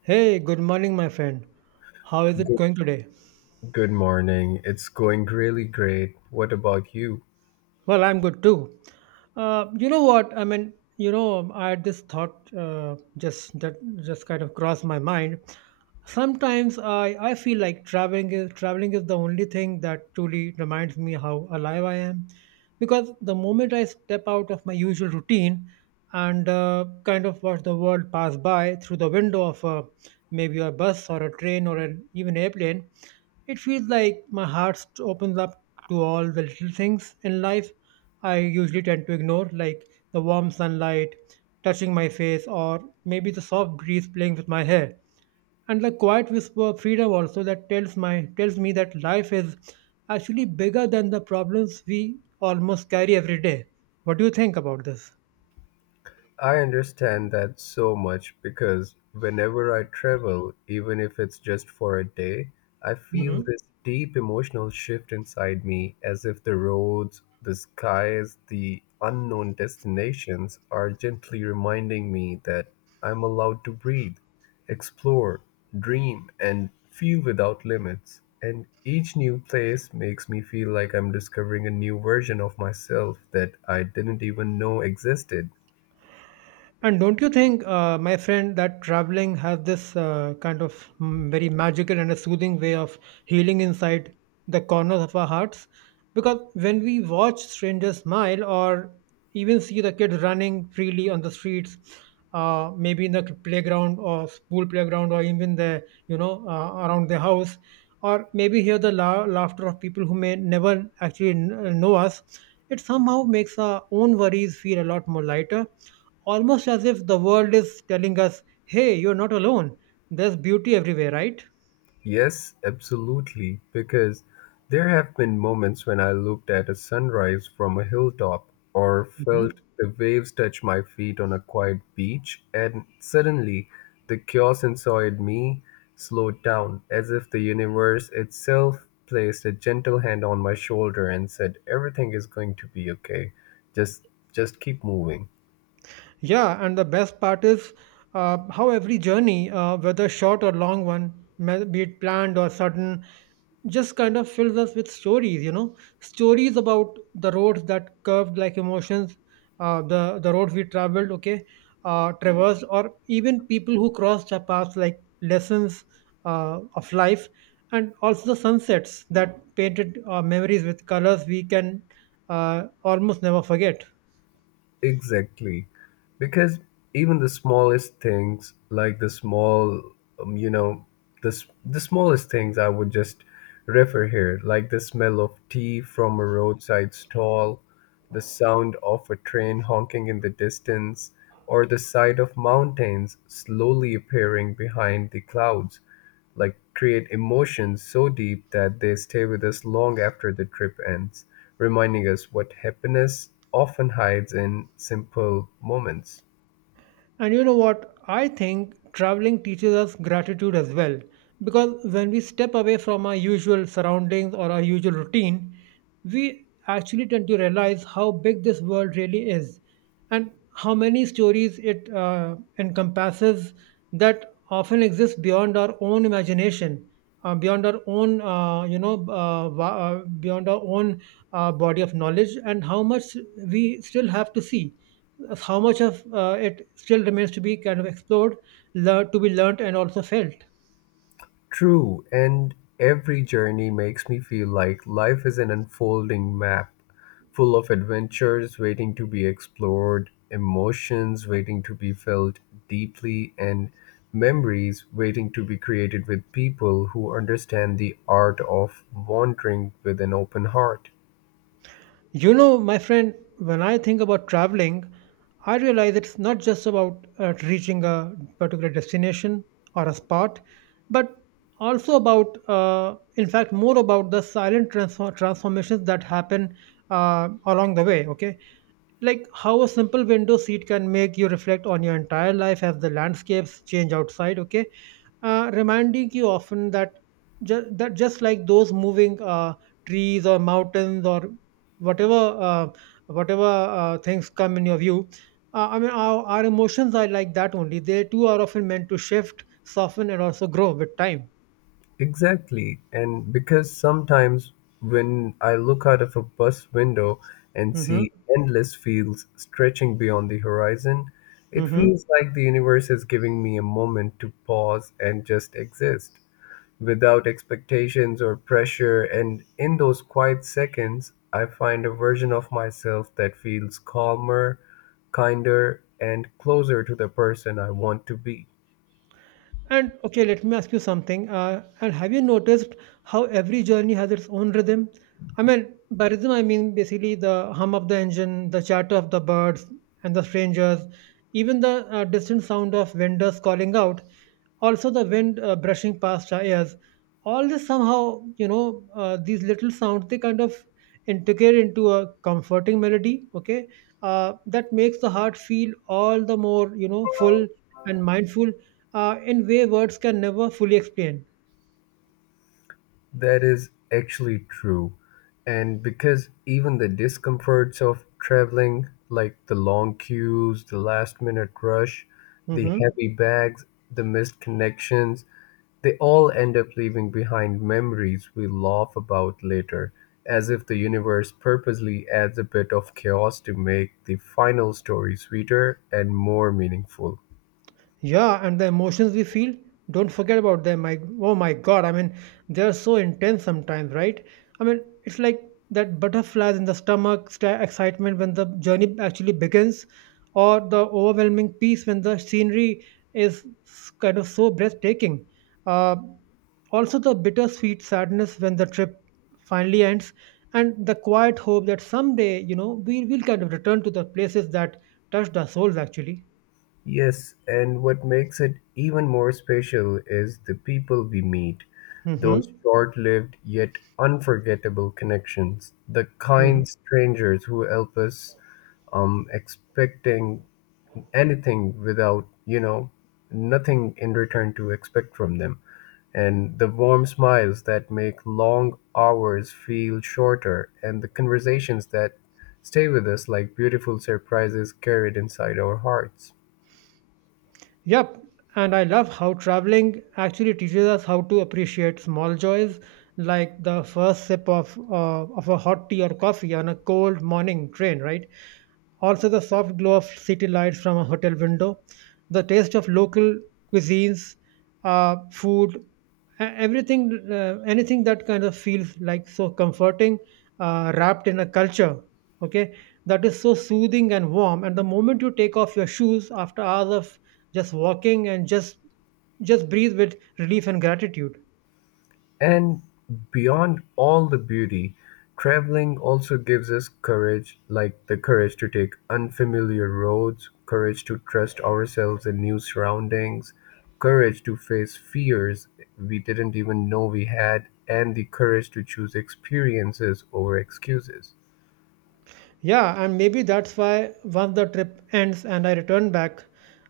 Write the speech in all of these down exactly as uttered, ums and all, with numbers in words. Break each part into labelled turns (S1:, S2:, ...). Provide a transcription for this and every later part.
S1: Hey, good morning, my friend. How is it going today?
S2: Good morning. It's going really great. What about you?
S1: Well, I'm good too. Uh, you know what? I mean, you know, I had this thought uh, just that just kind of crossed my mind. Sometimes I, I feel like traveling is traveling is the only thing that truly reminds me how alive I am. Because the moment I step out of my usual routine and uh, kind of watch the world pass by through the window of uh, maybe a bus or a train or an even airplane, it feels like my heart st- opens up to all the little things in life I usually tend to ignore, like the warm sunlight touching my face or maybe the soft breeze playing with my hair, and the quiet whisper of freedom also that tells my tells me that life is actually bigger than the problems we almost carry every day. What do you think about this?
S2: I understand that so much because whenever I travel, even if it's just for a day, I feel
S1: Mhm.
S2: this deep emotional shift inside me as if the roads, the skies, the unknown destinations are gently reminding me that I'm allowed to breathe, explore, dream, and feel without limits. And each new place makes me feel like I'm discovering a new version of myself that I didn't even know existed.
S1: And don't you think, uh, my friend, that traveling has this uh, kind of mm, very magical and a soothing way of healing inside the corners of our hearts? Because when we watch strangers smile or even see the kids running freely on the streets, uh, maybe in the playground or school playground or even the, you know, uh, around the house, or maybe hear the la- laughter of people who may never actually kn- know us, it somehow makes our own worries feel a lot more lighter. Almost as if the world is telling us, hey, you're not alone. There's beauty everywhere, right?
S2: Yes, absolutely, because there have been moments when I looked at a sunrise from a hilltop or felt the waves touch my feet on a quiet beach, and suddenly the chaos inside me slowed down, as if the universe itself placed a gentle hand on my shoulder and said, "Everything is going to be okay. Just just keep moving."
S1: Yeah, and the best part is uh, how every journey, uh, whether short or long one, me- be it planned or sudden, just kind of fills us with stories, you know, stories about the roads that curved like emotions, uh, the the roads we traveled, okay, uh, traversed, or even people who crossed our paths like lessons uh, of life, and also the sunsets that painted uh, memories with colors we can uh, almost never forget.
S2: Exactly. Because even the smallest things, like the small, um, you know, the, s- the smallest things I would just refer here, like the smell of tea from a roadside stall, the sound of a train honking in the distance, or the sight of mountains slowly appearing behind the clouds like create emotions so deep that they stay with us long after the trip ends, reminding us what happiness often hides in simple moments.
S1: And you know what? I think traveling teaches us gratitude as well. Because when we step away from our usual surroundings or our usual routine, we actually tend to realize how big this world really is and how many stories it uh, encompasses that often exist beyond our own imagination, uh, beyond our own, uh, you know, uh, wa- uh, beyond our own uh, body of knowledge, and how much we still have to see, how much of uh, it still remains to be kind of explored, learned, to be learned, and also felt.
S2: True, and every journey makes me feel like life is an unfolding map full of adventures waiting to be explored, emotions waiting to be felt deeply, and memories waiting to be created with people who understand the art of wandering with an open heart.
S1: You know, my friend, when I think about traveling, I realize it's not just about uh, reaching a particular destination or a spot, but also about, uh, in fact, more about the silent transfor- transformations that happen uh, along the way. Okay, like how a simple window seat can make you reflect on your entire life as the landscapes change outside. Okay, uh, reminding you often that ju- that just like those moving uh, trees or mountains or whatever uh, whatever uh, things come in your view, uh, I mean our, our emotions are like that only. They too are often meant to shift, soften, and also grow with time.
S2: Exactly. And because sometimes when I look out of a bus window and
S1: hmm
S2: see endless fields stretching beyond the horizon, it
S1: hmm
S2: feels like the universe is giving me a moment to pause and just exist without expectations or pressure. And in those quiet seconds, I find a version of myself that feels calmer, kinder, and closer to the person I want to be.
S1: And okay, let me ask you something. Uh, and have you noticed how every journey has its own rhythm? I mean, by rhythm, I mean basically the hum of the engine, the chatter of the birds and the strangers, even the uh, distant sound of vendors calling out, also the wind uh, brushing past our ears. All this somehow, you know, uh, these little sounds, they kind of integrate into a comforting melody, okay, uh, that makes the heart feel all the more, you know, full and mindful uh, in way words can never fully explain.
S2: That is actually true. And because even the discomforts of traveling, like the long queues, the last minute rush, the
S1: hmm
S2: heavy bags, the missed connections, they all end up leaving behind memories we laugh about later, as if the universe purposely adds a bit of chaos to make the final story sweeter and more meaningful.
S1: Yeah, and the emotions we feel, don't forget about them. I, oh my God, I mean, they're so intense sometimes, right? I mean, it's like that butterflies in the stomach, sta excitement when the journey actually begins, or the overwhelming peace when the scenery is s- kind of so breathtaking. Uh, also, the bittersweet sadness when the trip finally ends, and the quiet hope that someday, you know, we will kind of return to the places that touched our souls actually.
S2: Yes, and what makes it even more special is the people we meet, those
S1: Mm-hmm.
S2: short lived yet unforgettable connections, the
S1: Mm-hmm.
S2: kind strangers who help us um, expecting anything without, you know, nothing in return to expect from them, and the warm smiles that make long hours feel shorter, and the conversations that stay with us like beautiful surprises carried inside our hearts.
S1: Yep, and I love how traveling actually teaches us how to appreciate small joys, like the first sip of uh, of a hot tea or coffee on a cold morning train, right? Also, the soft glow of city lights from a hotel window, the taste of local cuisines, uh, food, e- everything, uh, anything that kind of feels like so comforting, uh, wrapped in a culture, okay, that is so soothing and warm, and the moment you take off your shoes after hours of just walking and just just breathe with relief and gratitude.
S2: And beyond all the beauty, traveling also gives us courage, like the courage to take unfamiliar roads, courage to trust ourselves in new surroundings, courage to face fears we didn't even know we had, and the courage to choose experiences over excuses.
S1: Yeah, and maybe that's why once the trip ends and I return back,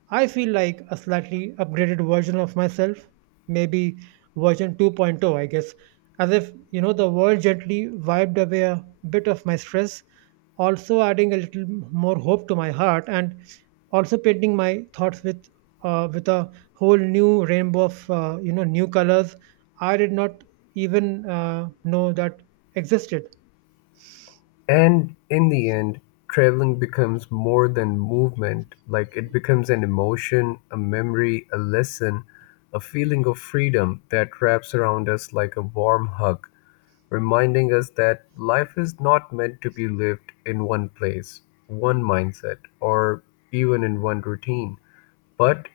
S1: I feel like a slightly upgraded version of myself, maybe version 2.0, I guess, as if, you know, the world gently wiped away a bit of my stress, also adding a little more hope to my heart, and also painting my thoughts with uh, with a whole new rainbow of, uh, you know, new colors I did not even uh, know that existed.
S2: And in the end, traveling becomes more than movement, like it becomes an emotion, a memory, a lesson, a feeling of freedom that wraps around us like a warm hug, reminding us that life is not meant to be lived in one place, one mindset, or even in one routine, but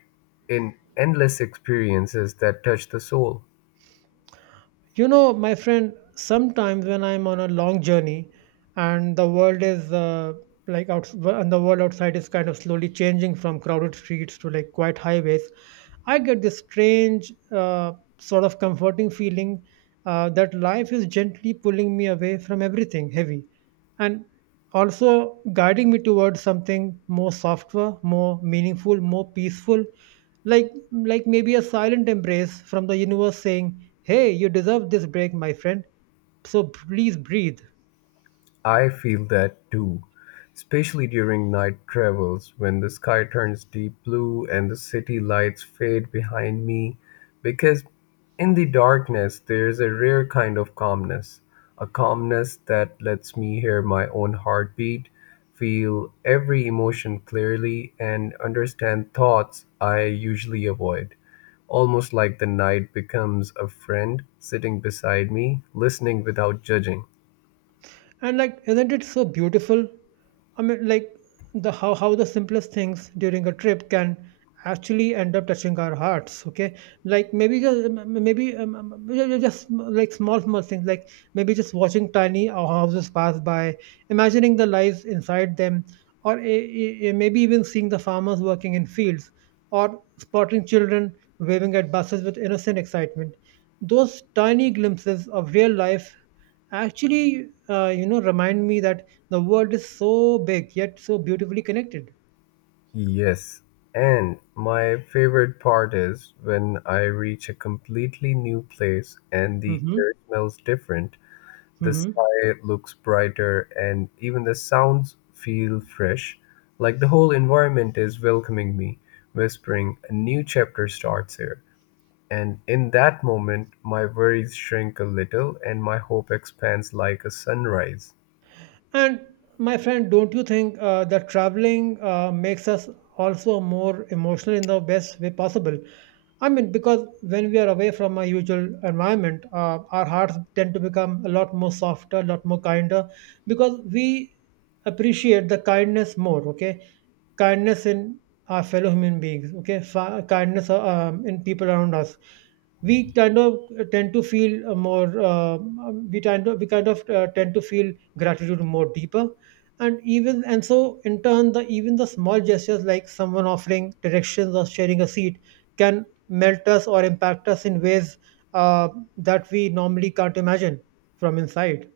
S2: in endless experiences that touch the soul.
S1: You know, my friend, sometimes when I'm on a long journey and the world is uh, like out and the world outside is kind of slowly changing from crowded streets to like quiet highways, I get this strange uh, sort of comforting feeling uh, that life is gently pulling me away from everything heavy and also guiding me towards something more softer, more meaningful, more peaceful, like like maybe a silent embrace from the universe saying, hey, you deserve this break, my friend, so please breathe.
S2: I feel that too, especially during night travels when the sky turns deep blue and the city lights fade behind me. Because in the darkness, there's a rare kind of calmness, a calmness that lets me hear my own heartbeat, feel every emotion clearly, and understand thoughts I usually avoid. Almost like the night becomes a friend sitting beside me, listening without judging.
S1: And like, isn't it so beautiful? I mean, like, the how how the simplest things during a trip can actually end up touching our hearts, okay, like maybe just m- m- maybe um, um, ju- ju- just like small small things, like maybe just watching tiny houses pass by, imagining the lives inside them, or a- a- a- maybe even seeing the farmers working in fields, or spotting children waving at buses with innocent excitement. Those tiny glimpses of real life actually, uh, you know, remind me that the world is so big yet so beautifully connected.
S2: Yes, and my favorite part is when I reach a completely new place and the
S1: Mm-hmm.
S2: air smells different, the
S1: Mm-hmm.
S2: sky looks brighter, and even the sounds feel fresh. Like the whole environment is welcoming me, whispering, A new chapter starts here. And in that moment, my worries shrink a little and my hope expands like a sunrise.
S1: And my friend, don't you think uh, that traveling uh, makes us also more emotional in the best way possible? I mean, because when we are away from our usual environment, uh, our hearts tend to become a lot more softer, a lot more kinder, because we appreciate the kindness more, okay? Kindness in our fellow human beings, okay? Fa- kindness uh, um, in people around us, we kind of tend to feel uh, more uh, we tend to we kind of uh, tend to feel gratitude more deeper, and even and so in turn, the even the small gestures like someone offering directions or sharing a seat can melt us or impact us in ways uh, that we normally can't imagine from inside.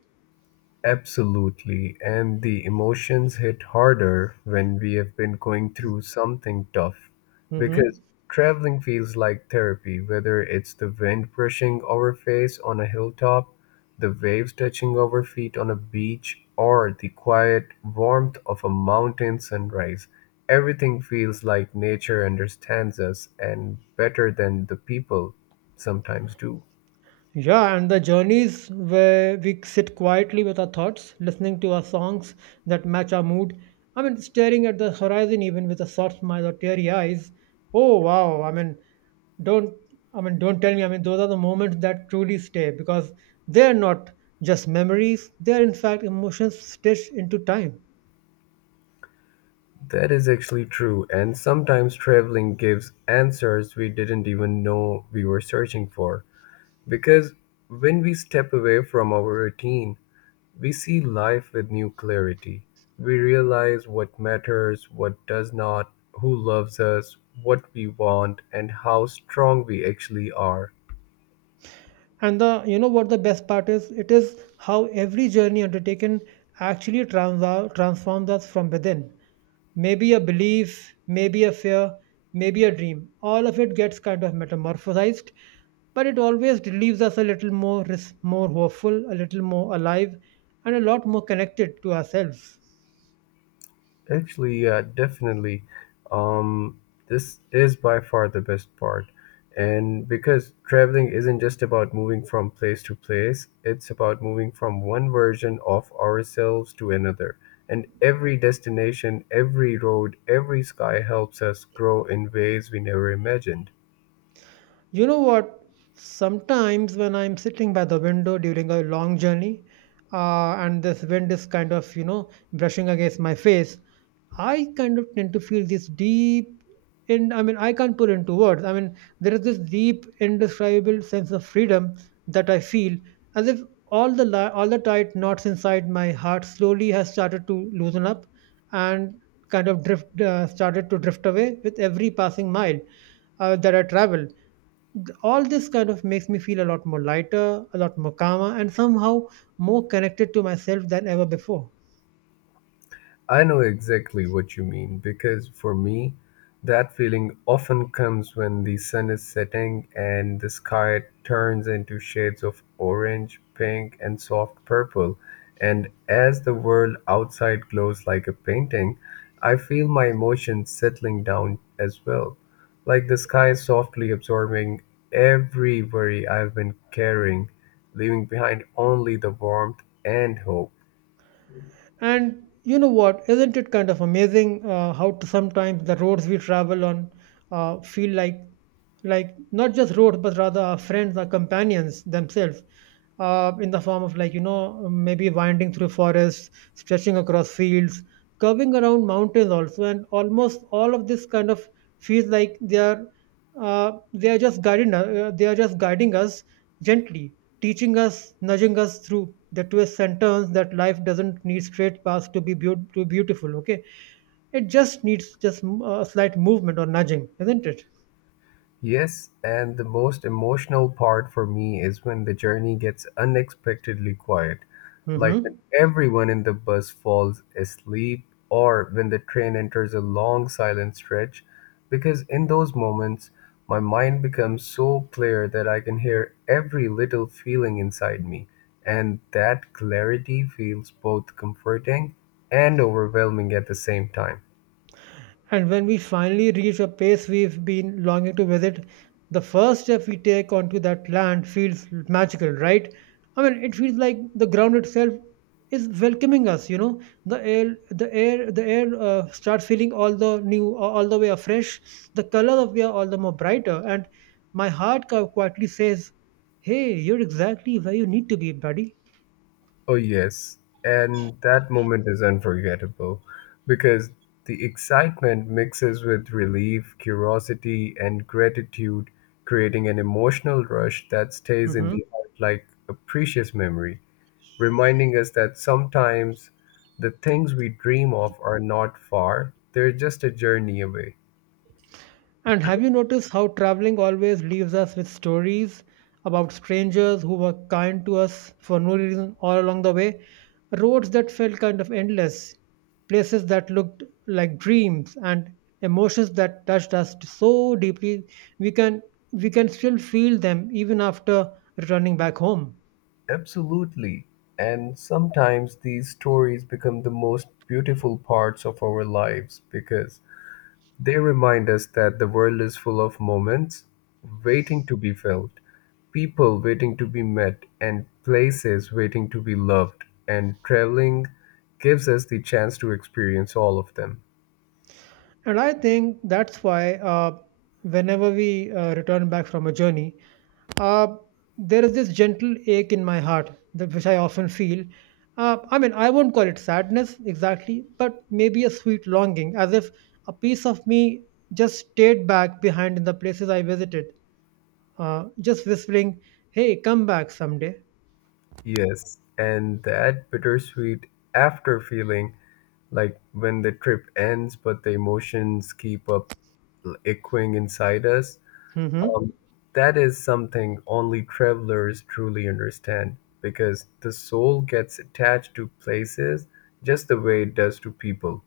S2: Absolutely. And the emotions hit harder when we have been going through something tough because
S1: hmm
S2: traveling feels like therapy, whether it's the wind brushing our face on a hilltop, the waves touching our feet on a beach, or the quiet warmth of a mountain sunrise. Everything feels like nature understands us and better than the people sometimes do.
S1: yeah, and the journeys where we sit quietly with our thoughts, listening to our songs that match our mood, I mean staring at the horizon even with a soft smile or teary eyes, oh wow, I mean, don't i mean don't tell me, I mean, those are the moments that truly stay, because they're not just memories, they're in fact emotions stitched into time.
S2: That is actually true, and sometimes traveling gives answers we didn't even know we were searching for. Because when we step away from our routine, we see life with new clarity. We realize what matters, what does not, who loves us, what we want, and how strong we actually are.
S1: And the, you know what the best part is, it is how every journey undertaken actually trans- transforms us from within, maybe a belief, maybe a fear, maybe a dream, all of it gets kind of metamorphosized, but it always leaves us a little more res- more hopeful, a little more alive, and a lot more connected to ourselves.
S2: Actually, yeah, definitely. Um, this is by far the best part. And because traveling isn't just about moving from place to place, it's about moving from one version of ourselves to another. And every destination, every road, every sky helps us grow in ways we never imagined.
S1: You know what? Sometimes when I'm sitting by the window during a long journey, uh, and this wind is kind of, you know, brushing against my face, I kind of tend to feel this deep, and I mean, I can't put into words. I mean, there is this deep, indescribable sense of freedom that I feel, as if all the li- all the tight knots inside my heart slowly has started to loosen up, and kind of drift uh, started to drift away with every passing mile uh, that I travel. Th- all this kind of makes me feel a lot more lighter, a lot more calmer, and somehow more connected to myself than ever before.
S2: I know exactly what you mean because for me, that feeling often comes when the sun is setting and the sky turns into shades of orange, pink, and soft purple. And as the world outside glows like a painting, I feel my emotions settling down as well, like the sky softly absorbing every worry I've been carrying, leaving behind only the warmth and hope.
S1: And you know what? Isn't it kind of amazing uh, how to sometimes the roads we travel on uh, feel like like not just roads but rather our friends, our companions themselves, uh, in the form of like you know maybe winding through forests, stretching across fields, curving around mountains also, and almost all of this kind of feels like they are uh, they are just guiding uh, they are just guiding us gently, teaching us, nudging us through the twists and turns that life doesn't need straight paths to be beaut- to beautiful. Okay, it just needs just mm, a slight movement or nudging, isn't it?
S2: Yes, and the most emotional part for me is when the journey gets unexpectedly quiet, like
S1: Hmm.
S2: when everyone in the bus falls asleep or when the train enters a long silent stretch, because in those moments, my mind becomes so clear that I can hear every little feeling inside me, and that clarity feels both comforting and overwhelming at the same time.
S1: And when we finally reach a place we've been longing to visit, the first step we take onto that land feels magical, right? I mean, it feels like the ground itself is welcoming us. You know, the air, the air, the air uh, starts feeling all the new, all the way afresh. The colors of air all the more brighter, and my heart qui- quietly says, "Hey, you're exactly where you need to be, buddy."
S2: Oh, yes. And that moment is unforgettable because the excitement mixes with relief, curiosity, and gratitude, creating an emotional rush that stays in
S1: Hmm.
S2: the heart like a precious memory, reminding us that sometimes the things we dream of are not far, they're just a journey away.
S1: And have you noticed how traveling always leaves us with stories about strangers who were kind to us for no reason all along the way? Roads that felt kind of endless, places that looked like dreams, and emotions that touched us so deeply we can we can still feel them even after returning back home.
S2: Absolutely. And sometimes these stories become the most beautiful parts of our lives because They remind us that the world is full of moments waiting to be felt, people waiting to be met, and places waiting to be loved. And traveling gives us the chance to experience all of them.
S1: And I think that's why uh, whenever we uh, return back from a journey, uh, there is this gentle ache in my heart, that, which I often feel. Uh, I mean, I won't call it sadness exactly, but maybe a sweet longing, as if a piece of me just stayed back behind in the places I visited, uh, just whispering, hey, come back someday.
S2: Yes, and that bittersweet after feeling like when the trip ends, but the emotions keep up echoing inside us
S1: Hmm.
S2: Um, that is something only travelers truly understand because the soul gets attached to places just the way it does to people.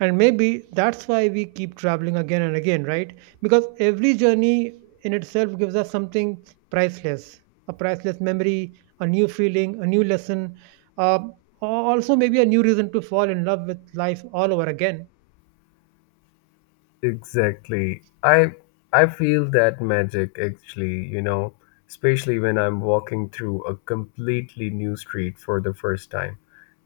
S1: And maybe that's why we keep traveling again and again, right? Because every journey in itself gives us something priceless, a priceless memory, a new feeling, a new lesson, uh, al- also maybe a new reason to fall in love with life all over again.
S2: Exactly. I I feel that magic actually, you know, especially when I'm walking through a completely new street for the first time.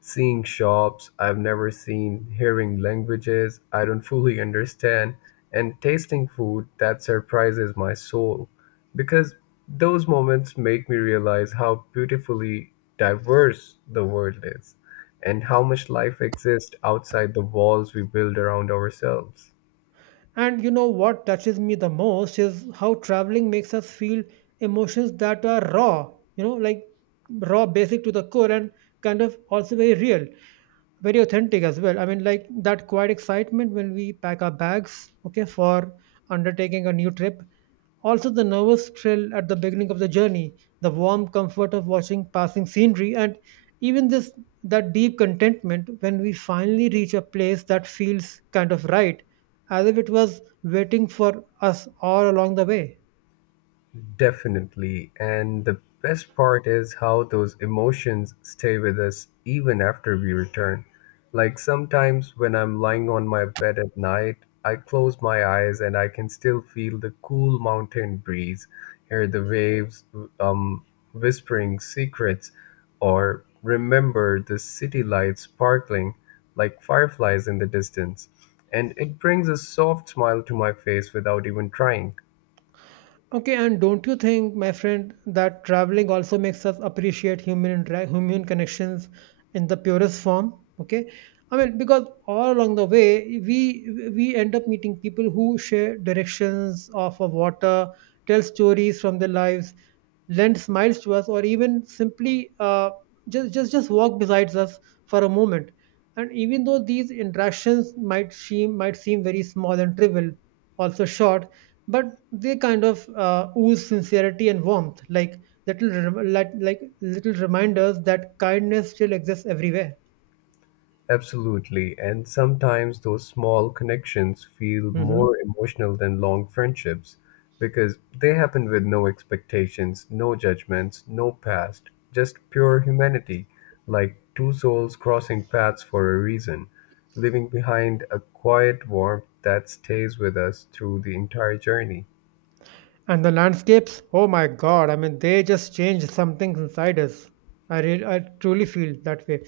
S2: Seeing shops I've never seen, hearing languages I don't fully understand, and tasting food that surprises my soul. Because those moments make me realize how beautifully diverse the world is and how much life exists outside the walls we build around ourselves.
S1: And you know what touches me the most is how traveling makes us feel emotions that are raw, you know, like raw, basic to the core, and kind of also very real, very authentic as well. I mean, like that quiet excitement when we pack our bags, okay, for undertaking a new trip. Also, the nervous thrill at the beginning of the journey, the warm comfort of watching passing scenery, and even this that deep contentment when we finally reach a place that feels kind of right, as if it was waiting for us all along the way.
S2: Definitely. And the best part is how those emotions stay with us even after we return. Like sometimes when I'm lying on my bed at night, I close my eyes and I can still feel the cool mountain breeze, hear the waves um, whispering secrets, or remember the city lights sparkling like fireflies in the distance. And it brings a soft smile to my face without even trying.
S1: Okay, and don't you think, my friend, that traveling also makes us appreciate human intera- human connections in the purest form? Okay, I mean because all along the way we we end up meeting people who share directions of a water, tell stories from their lives, lend smiles to us, or even simply uh, just just just walk besides us for a moment. And even though these interactions might seem might seem very small and trivial, also short, but they kind of uh, ooze sincerity and warmth, like little rem- like, like little reminders that kindness still exists everywhere.
S2: Absolutely, and sometimes those small connections feel
S1: Mhm.
S2: more emotional than long friendships because they happen with no expectations, no judgments, no past, just pure humanity, like two souls crossing paths for a reason, leaving behind a quiet warmth that stays with us through the entire journey.
S1: And the landscapes, oh my god, I mean, they just change something inside us. I really, I truly feel that way.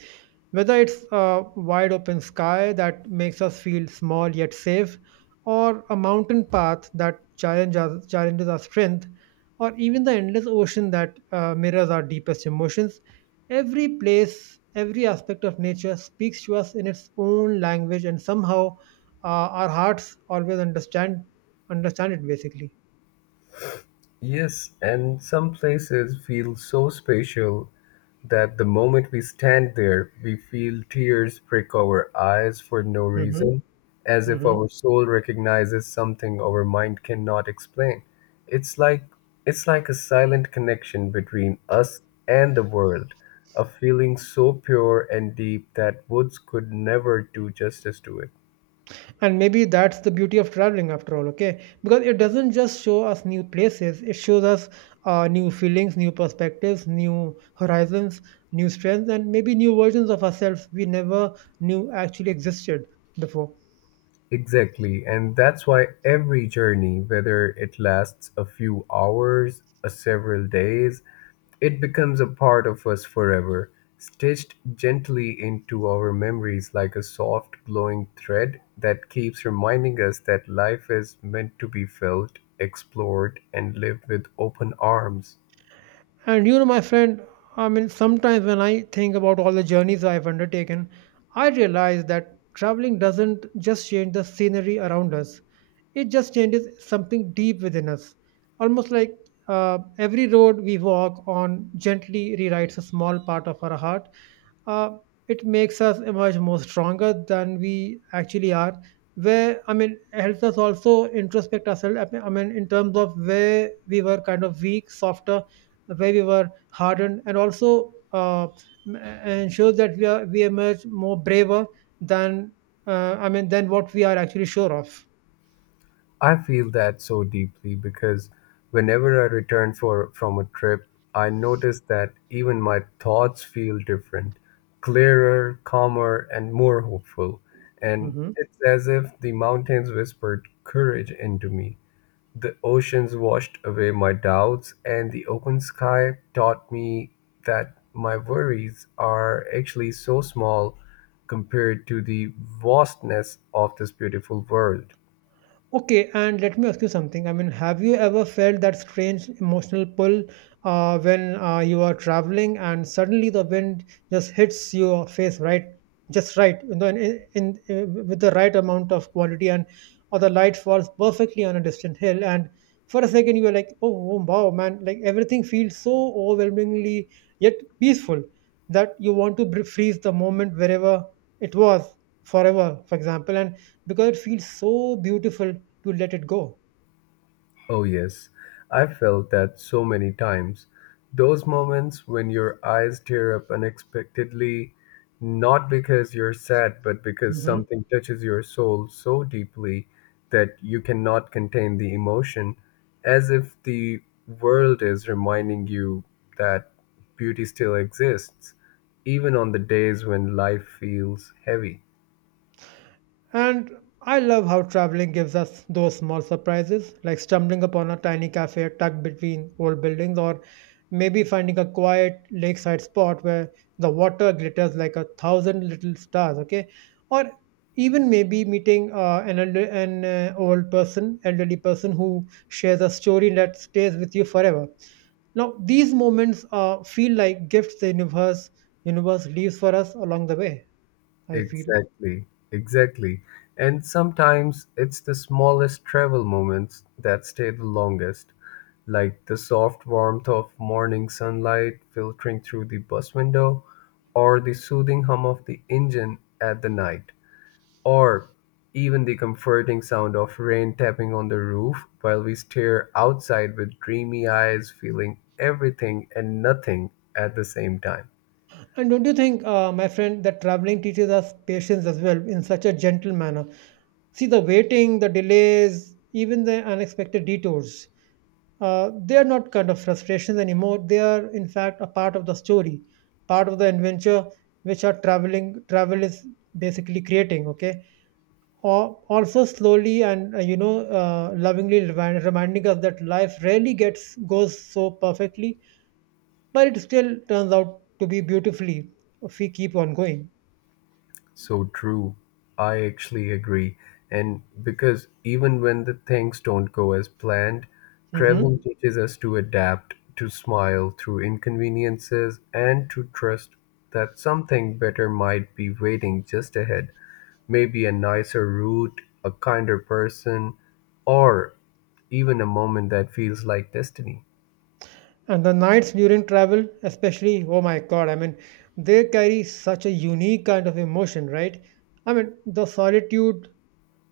S1: Whether it's a wide open sky that makes us feel small yet safe, or a mountain path that challenges us, challenges our strength, or even the endless ocean that uh, mirrors our deepest emotions, every place, every aspect of nature speaks to us in its own language, and somehow uh, our hearts always understand understand it basically.
S2: Yes, and some places feel so spatial that the moment we stand there, we feel tears prick our eyes for no
S1: Mhm.
S2: reason, as if
S1: Mhm.
S2: our soul recognizes something our mind cannot explain. It's like it's like a silent connection between us and the world, a feeling so pure and deep that words could never do justice to it.
S1: And maybe that's the beauty of traveling after all, okay? Because it doesn't just show us new places, it shows us uh, new feelings, new perspectives, new horizons, new strengths, and maybe new versions of ourselves we never knew actually existed before.
S2: Exactly. And that's why every journey, whether it lasts a few hours, a several days, it becomes a part of us forever, stitched gently into our memories like a soft, glowing thread that keeps reminding us that life is meant to be felt, explored, and lived with open arms.
S1: And you know, my friend, I mean, sometimes when I think about all the journeys I've undertaken, I realize that traveling doesn't just change the scenery around us, it just changes something deep within us. Almost like uh, every road we walk on gently rewrites a small part of our heart. uh, it makes us emerge more stronger than we actually are, where i mean it helps us also introspect ourselves, i mean I mean, in terms of where we were kind of weak, softer, where we were hardened, and also uh, m- ensures that we are we emerge more braver than uh, i mean than what we are actually sure of.
S2: I feel that so deeply because whenever I return for from a trip, I notice that even my thoughts feel different, clearer, calmer, and more hopeful. And
S1: Mhm.
S2: it's as if the mountains whispered courage into me. The oceans washed away my doubts, and the open sky taught me that my worries are actually so small compared to the vastness of this beautiful world.
S1: Okay, and let me ask you something. I mean, have you ever felt that strange emotional pull uh, when uh, you are traveling and suddenly the wind just hits your face right, just right, you know, in, in, in uh, with the right amount of quality, and or the light falls perfectly on a distant hill, and for a second you are like, oh, oh wow, man, like everything feels so overwhelmingly yet peaceful that you want to br- freeze the moment wherever it was forever, for example, and because it feels so beautiful to let it go.
S2: Oh, yes, I felt that so many times. Those moments when your eyes tear up unexpectedly, not because you're sad, but because
S1: Mhm.
S2: something touches your soul so deeply that you cannot contain the emotion, as if the world is reminding you that beauty still exists, even on the days when life feels heavy.
S1: And I love how traveling gives us those small surprises, like stumbling upon a tiny cafe tucked between old buildings, or maybe finding a quiet lakeside spot where the water glitters like a thousand little stars, okay? Or even maybe meeting uh, an, elder, an uh, old person, elderly person who shares a story that stays with you forever. Now, these moments uh, feel like gifts the universe, universe leaves for us along the way, I feel.
S2: Exactly, exactly. And sometimes it's the smallest travel moments that stay the longest, like the soft warmth of morning sunlight filtering through the bus window, or the soothing hum of the engine at the night, or even the comforting sound of rain tapping on the roof while we stare outside with dreamy eyes, feeling everything and nothing at the same time.
S1: And don't you think, uh, my friend, that traveling teaches us patience as well in such a gentle manner? See, the waiting, the delays, even the unexpected detours, uh, they are not kind of frustrations anymore. They are, in fact, a part of the story, part of the adventure which our traveling travel is basically creating. Okay, or also slowly and uh, you know uh, lovingly remind, reminding us that life rarely gets goes so perfectly but it still turns out to be beautifully if we keep on going.
S2: So true. I actually agree. And because even when the things don't go as planned, traveling
S1: Hmm.
S2: teaches us to adapt, to smile through inconveniences, and to trust that something better might be waiting just ahead. Maybe a nicer route, a kinder person, or even a moment that feels like destiny.
S1: And the nights during travel, especially, oh my God, I mean, they carry such a unique kind of emotion, right? I mean, the solitude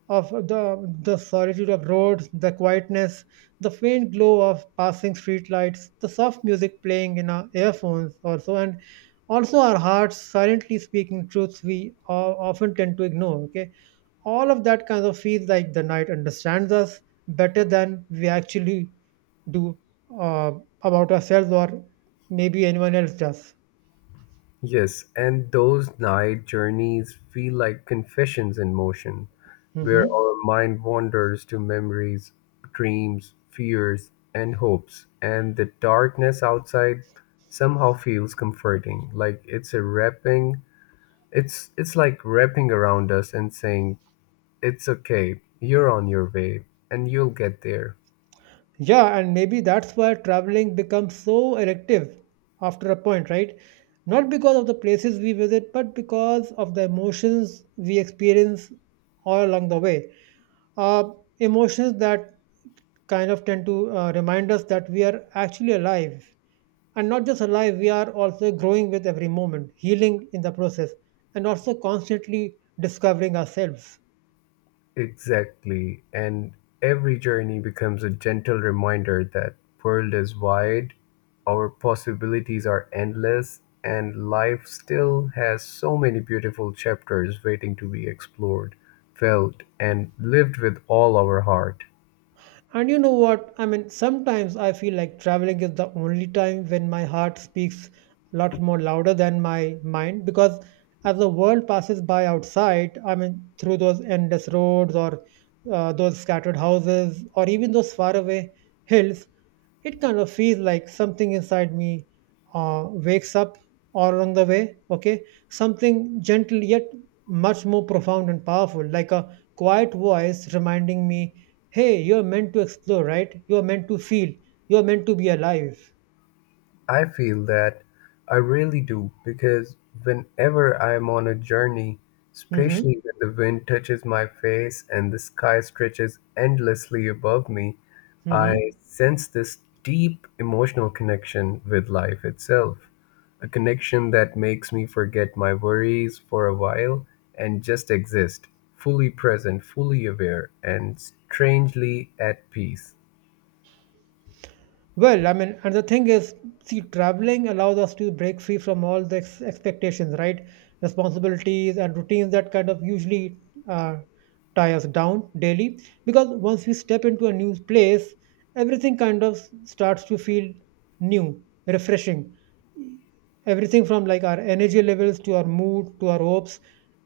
S1: of the the solitude of roads, the quietness, the faint glow of passing streetlights, the soft music playing in our earphones also, and also our hearts silently speaking truths we o- often tend to ignore. Okay, all of that kind of feels like the night understands us better than we actually do. Uh, about ourselves or maybe anyone else does.
S2: Yes, and those night journeys feel like confessions in motion, where
S1: Mhm.
S2: our mind wanders to memories, dreams, fears, and hopes, and the darkness outside somehow feels comforting, like it's a wrapping it's it's like wrapping around us and saying, It's okay, you're on your way, and you'll get there.
S1: Yeah, and maybe that's why traveling becomes so addictive after a point, right? Not because of the places we visit, but because of the emotions we experience all along the way. Uh, Emotions that kind of tend to uh, remind us that we are actually alive. And not just alive, we are also growing with every moment, healing in the process, and also constantly discovering ourselves.
S2: Exactly. And every journey becomes a gentle reminder that world is wide, our possibilities are endless, and life still has so many beautiful chapters waiting to be explored, felt, and lived with all our heart.
S1: And you know what? I mean, sometimes I feel like traveling is the only time when my heart speaks a lot more louder than my mind because as the world passes by outside, I mean, through those endless roads or uh, those scattered houses or even those faraway hills, it kind of feels like something inside me uh, wakes up all along the way, okay? Something gentle yet much more profound and powerful, like a quiet voice reminding me, hey, you're meant to explore, right? You're meant to feel. You're meant to be alive.
S2: I feel that. I really do, because whenever I'm on a journey,
S1: Mhm.
S2: especially when the wind touches my face and the sky stretches endlessly above me, I
S1: Mhm.
S2: sense this deep emotional connection with life itself. A connection that makes me forget my worries for a while and just exist, fully present, fully aware, and strangely at peace.
S1: Well, I mean, and the thing is, see, traveling allows us to break free from all the ex- expectations, right? Responsibilities and routines that kind of usually uh, tie us down daily. Because once we step into a new place, everything kind of starts to feel new, refreshing, everything from like our energy levels to our mood to our hopes,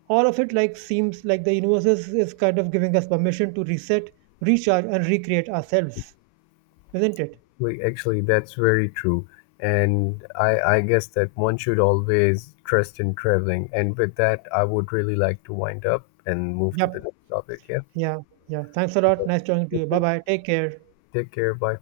S1: all of it like seems like the universe is, is kind of giving us permission to reset, recharge, and recreate ourselves, isn't it?
S2: Well, actually, that's very true. And I, I guess that one should always trust in traveling. And with that, I would really like to wind up and move to
S1: Yep.
S2: the next topic. Yeah.
S1: Yeah. Yeah, thanks a lot,
S2: Yeah.
S1: nice talking to you, bye bye, take care.
S2: Take care. Bye.